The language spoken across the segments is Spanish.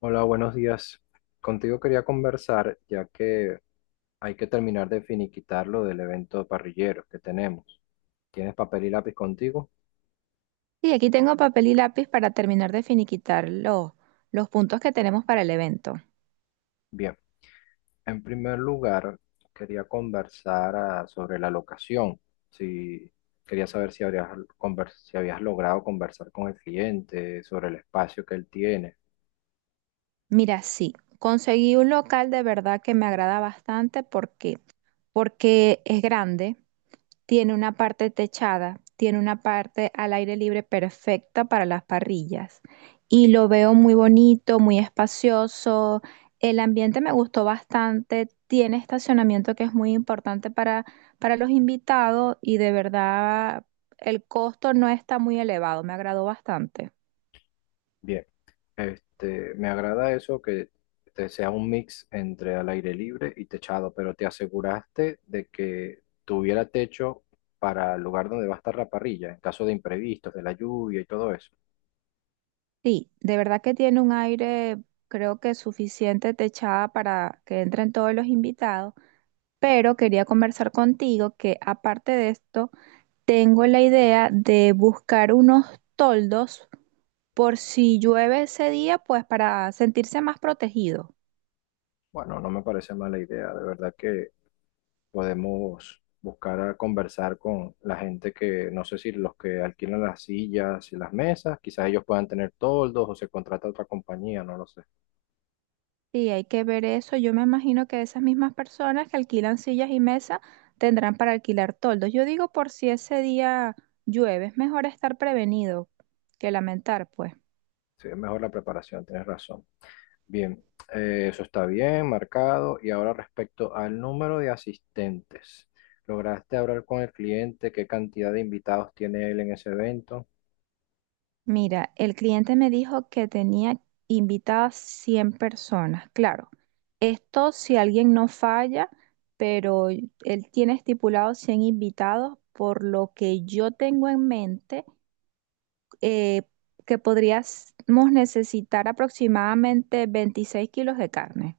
Hola, buenos días. Contigo quería conversar, ya que hay que terminar de finiquitar lo del evento de parrilleros que tenemos. ¿Tienes papel y lápiz contigo? Sí, aquí tengo papel y lápiz para terminar de finiquitar los puntos que tenemos para el evento. Bien. En primer lugar, quería conversar sobre la locación. Si quería saber si habrías si habías logrado conversar con el cliente sobre el espacio que él tiene. Mira, sí, conseguí un local de verdad que me agrada bastante porque es grande, tiene una parte techada, tiene una parte al aire libre perfecta para las parrillas y lo veo muy bonito, muy espacioso. El ambiente me gustó bastante, tiene estacionamiento que es muy importante para los invitados y de verdad el costo no está muy elevado, me agradó bastante. Bien. Me agrada eso que te sea un mix entre al aire libre y techado, pero te aseguraste de que tuviera techo para el lugar donde va a estar la parrilla, en caso de imprevistos, de la lluvia y todo eso. Sí, de verdad que tiene un aire, creo que suficiente techada para que entren todos los invitados, pero quería conversar contigo que aparte de esto, tengo la idea de buscar unos toldos por si llueve ese día, pues para sentirse más protegido. Bueno, no me parece mala idea, de verdad que podemos buscar a conversar con la gente que, no sé si los que alquilan las sillas y las mesas, quizás ellos puedan tener toldos o se contrata otra compañía, no lo sé. Sí, hay que ver eso. Yo me imagino que esas mismas personas que alquilan sillas y mesas tendrán para alquilar toldos. Yo digo por si ese día llueve, es mejor estar prevenido que lamentar, pues. Sí, es mejor la preparación, tienes razón. Bien, eso está bien, marcado. Y ahora respecto al número de asistentes, ¿lograste hablar con el cliente? ¿Qué cantidad de invitados tiene él en ese evento? Mira, el cliente me dijo que tenía invitadas 100 personas. Claro, esto si alguien no falla, pero él tiene estipulado 100 invitados, por lo que yo tengo en mente eh, que podríamos necesitar aproximadamente 26 kilos de carne.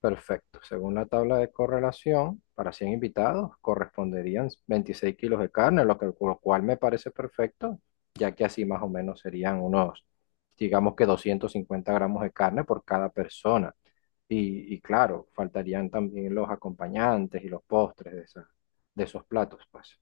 Perfecto. Según la tabla de correlación, para 100 invitados corresponderían 26 kilos de carne, lo que, lo cual me parece perfecto, ya que así más o menos serían unos, digamos que 250 gramos de carne por cada persona. Y claro, faltarían también los acompañantes y los postres de esos platos, pues.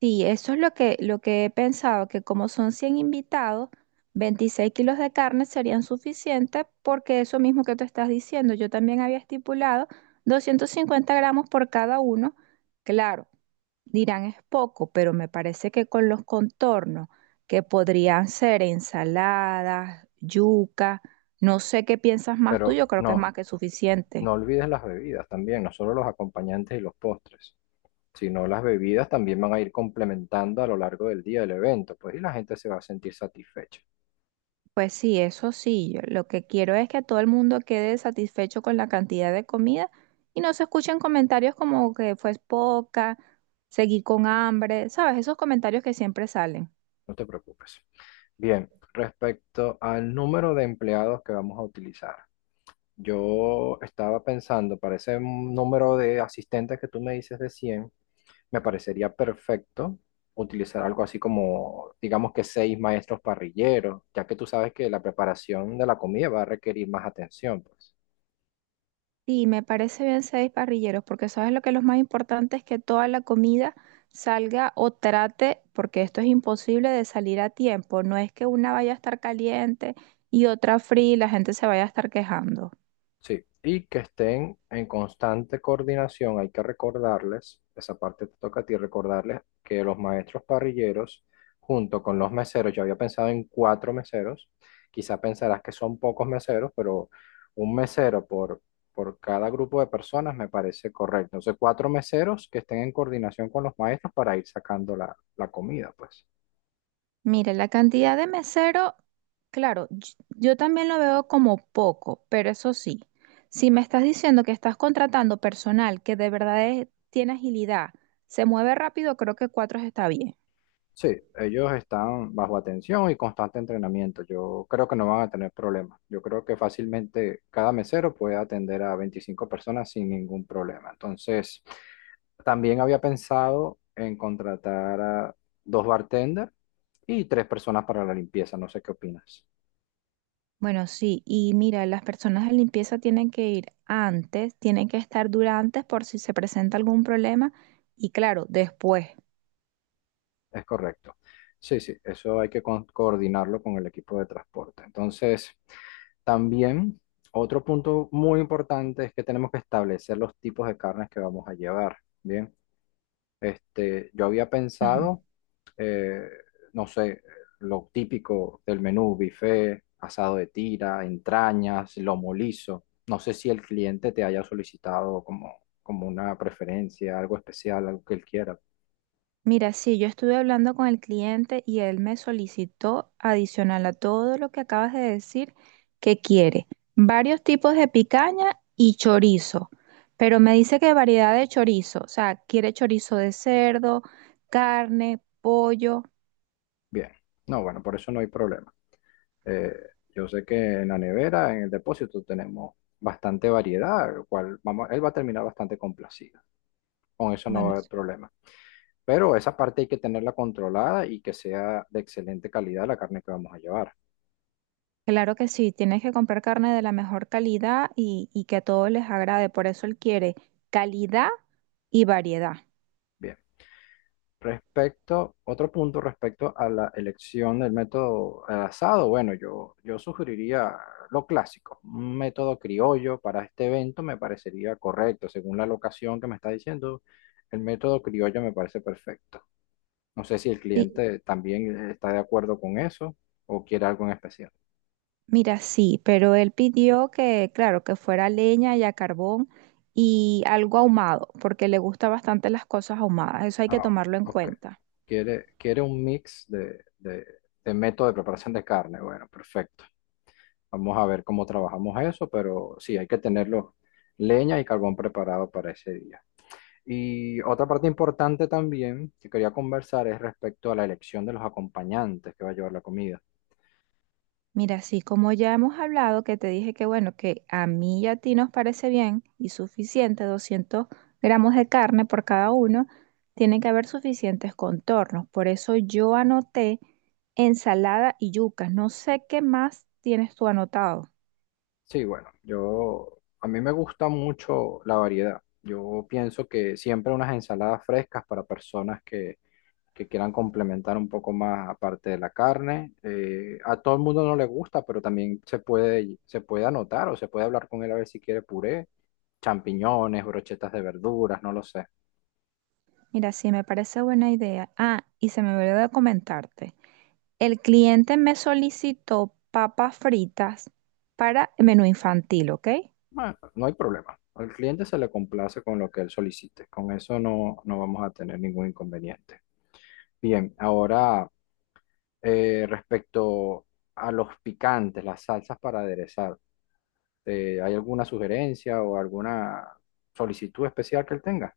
Sí, eso es lo que he pensado, que como son 100 invitados, 26 kilos de carne serían suficientes porque eso mismo que tú estás diciendo, yo también había estipulado 250 gramos por cada uno. Claro, dirán es poco, pero me parece que con los contornos, que podrían ser ensaladas, yuca, no sé qué piensas más tú, Pero yo creo que es no, más que no suficiente. olvides las bebidas también, no solo los acompañantes y los postres. Si no las bebidas también van a ir complementando a lo largo del día del evento, pues y la gente se va a sentir satisfecha, Pues sí, eso sí, yo lo que quiero es que todo el mundo quede satisfecho con la cantidad de comida y no se escuchen comentarios como que fue poca, seguí con hambre, ¿sabes? Esos comentarios que siempre salen. no te preocupes. Bien, respecto al número de empleados que vamos a utilizar, yo estaba pensando para ese número de asistentes que tú me dices de 100 me parecería perfecto utilizar algo así como, digamos que seis maestros parrilleros, ya que tú sabes que la preparación de la comida va a requerir más atención, pues. Sí, me parece bien seis parrilleros, porque sabes lo que lo más importante es que toda la comida salga o trate, porque esto es imposible de salir a tiempo. No es que una vaya a estar caliente y otra fría y la gente se vaya a estar quejando. Sí, y que estén en constante coordinación. Hay que recordarles, esa parte te toca a ti, recordarles que los maestros parrilleros, junto con los meseros, yo había pensado en cuatro meseros, quizá pensarás que son pocos meseros, pero un mesero por cada grupo de personas me parece correcto. Entonces, cuatro meseros que estén en coordinación con los maestros para ir sacando la comida, pues. Mire, la cantidad de mesero, claro, yo también lo veo como poco, pero eso sí, si me estás diciendo que estás contratando personal que de verdad tiene agilidad, se mueve rápido, creo que cuatro está bien. Sí, ellos están bajo atención y constante entrenamiento. Yo creo que no van a tener problemas. Yo creo que fácilmente cada mesero puede atender a 25 personas sin ningún problema. Entonces, también había pensado en contratar a dos bartenders y tres personas para la limpieza. No sé qué opinas. Bueno, sí, y mira, las personas de limpieza tienen que ir antes, tienen que estar durante por si se presenta algún problema y claro, después. Es correcto. Sí, sí, eso hay que coordinarlo con el equipo de transporte. Entonces, también otro punto muy importante es que tenemos que establecer los tipos de carnes que vamos a llevar. Bien, yo había Ajá. pensado, eh, no sé, lo típico del menú, buffet, asado de tira, entrañas, lomo liso. No sé si el cliente te haya solicitado como, como una preferencia, algo especial, algo que él quiera. Mira, sí, yo estuve hablando con el cliente y él me solicitó, adicional a todo lo que acabas de decir, que quiere varios tipos de picaña y chorizo, pero me dice que variedad de chorizo, o sea, quiere chorizo de cerdo, carne, pollo. Bien. No, bueno, por eso no hay problema. Eh, yo sé que en la nevera, en el depósito, tenemos bastante variedad, lo cual vamos, él va a terminar bastante complacido. Con eso no va a Bueno, haber problema. Pero esa parte hay que tenerla controlada y que sea de excelente calidad la carne que vamos a llevar. claro que sí, tienes que comprar carne de la mejor calidad y que a todos les agrade, por eso él quiere calidad y variedad. Bien. Respecto, otro punto respecto a la elección del método al asado, bueno, yo sugeriría lo clásico, un método criollo para este evento me parecería correcto, según la locación que me está diciendo, el método criollo me parece perfecto. No sé si el cliente también está de acuerdo con eso o quiere algo en especial. Mira, sí, pero él pidió que, claro, que fuera leña y a carbón y algo ahumado, porque le gusta bastante las cosas ahumadas, eso hay que Ah, tomarlo en ok, cuenta. quiere un mix de método de preparación de carne, bueno, perfecto. Vamos a ver cómo trabajamos eso, pero sí, hay que tenerlo leña y carbón preparado para ese día. Y otra parte importante también que quería conversar es respecto a la elección de los acompañantes que va a llevar la comida. Mira, sí, como ya hemos hablado, que te dije que bueno, que a mí y a ti nos parece bien y suficiente, 200 gramos de carne por cada uno, tienen que haber suficientes contornos, por eso yo anoté ensalada y yucas, no sé qué más tienes tú anotado. Sí, bueno, yo, a mí me gusta mucho la variedad. Yo pienso que siempre unas ensaladas frescas para personas que quieran complementar un poco más aparte de la carne. A todo el mundo no le gusta, pero también se puede anotar o se puede hablar con él a ver si quiere puré, champiñones, brochetas de verduras, no lo sé. Mira, sí, me parece buena idea. Ah, y se me olvidó de comentarte. El cliente me solicitó papas fritas para menú infantil, ¿ok? Bueno, no hay problema. Al cliente se le complace con lo que él solicite. Con eso no, no vamos a tener ningún inconveniente. Bien, ahora... Respecto a los picantes, las salsas para aderezar, ¿hay alguna sugerencia o alguna solicitud especial que él tenga?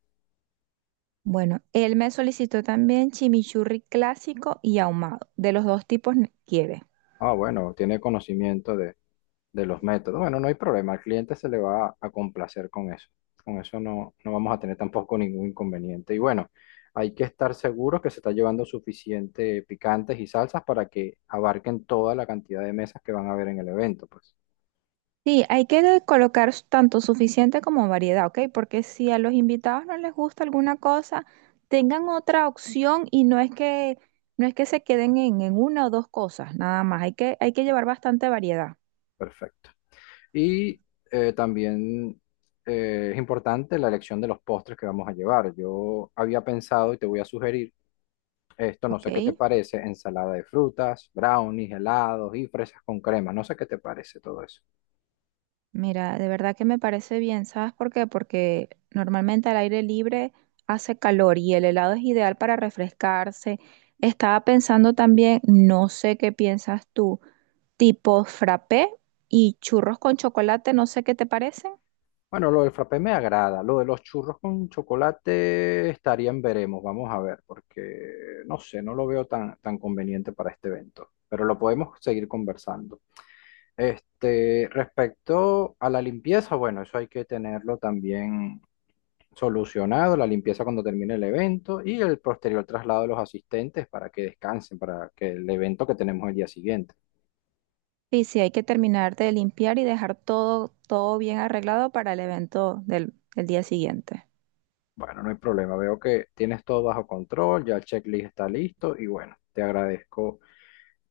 Bueno, él me solicitó también chimichurri clásico y ahumado. De los dos tipos quiere. Ah, bueno, tiene conocimiento de los métodos. Bueno, no hay problema, al cliente se le va a complacer con eso. Con eso no, no vamos a tener tampoco ningún inconveniente. Y bueno, hay que estar seguros que se está llevando suficiente picantes y salsas para que abarquen toda la cantidad de mesas que van a haber en el evento, pues. Sí, hay que colocar tanto suficiente como variedad, ¿ok? Porque si a los invitados no les gusta alguna cosa, tengan otra opción y no es que se queden en una o dos cosas, nada más. Hay que llevar bastante variedad, Perfecto. Y también es importante la elección de los postres que vamos a llevar. Yo había pensado y te voy a sugerir esto, no sé qué te ¿ok? parece, ensalada de frutas, brownies, helados y fresas con crema. No sé qué te parece todo eso. Mira, de verdad que me parece bien, ¿sabes por qué? Porque normalmente al aire libre hace calor y el helado es ideal para refrescarse. Estaba pensando también, no sé qué piensas tú, tipo frappé y churros con chocolate, no sé qué te parecen. Bueno, lo del frappé me agrada. Lo de los churros con chocolate estaría en veremos. Vamos a ver, porque no sé, no lo veo tan, tan conveniente para este evento. Pero lo podemos seguir conversando. Este, respecto a la limpieza, bueno, eso hay que tenerlo también solucionado, la limpieza cuando termine el evento y el posterior traslado de los asistentes para que descansen, para que el evento que tenemos el día siguiente. Y si hay que terminar de limpiar y dejar todo, todo bien arreglado para el evento del día siguiente. Bueno, no hay problema, veo que tienes todo bajo control, ya el checklist está listo y bueno, te agradezco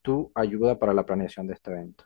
tu ayuda para la planeación de este evento.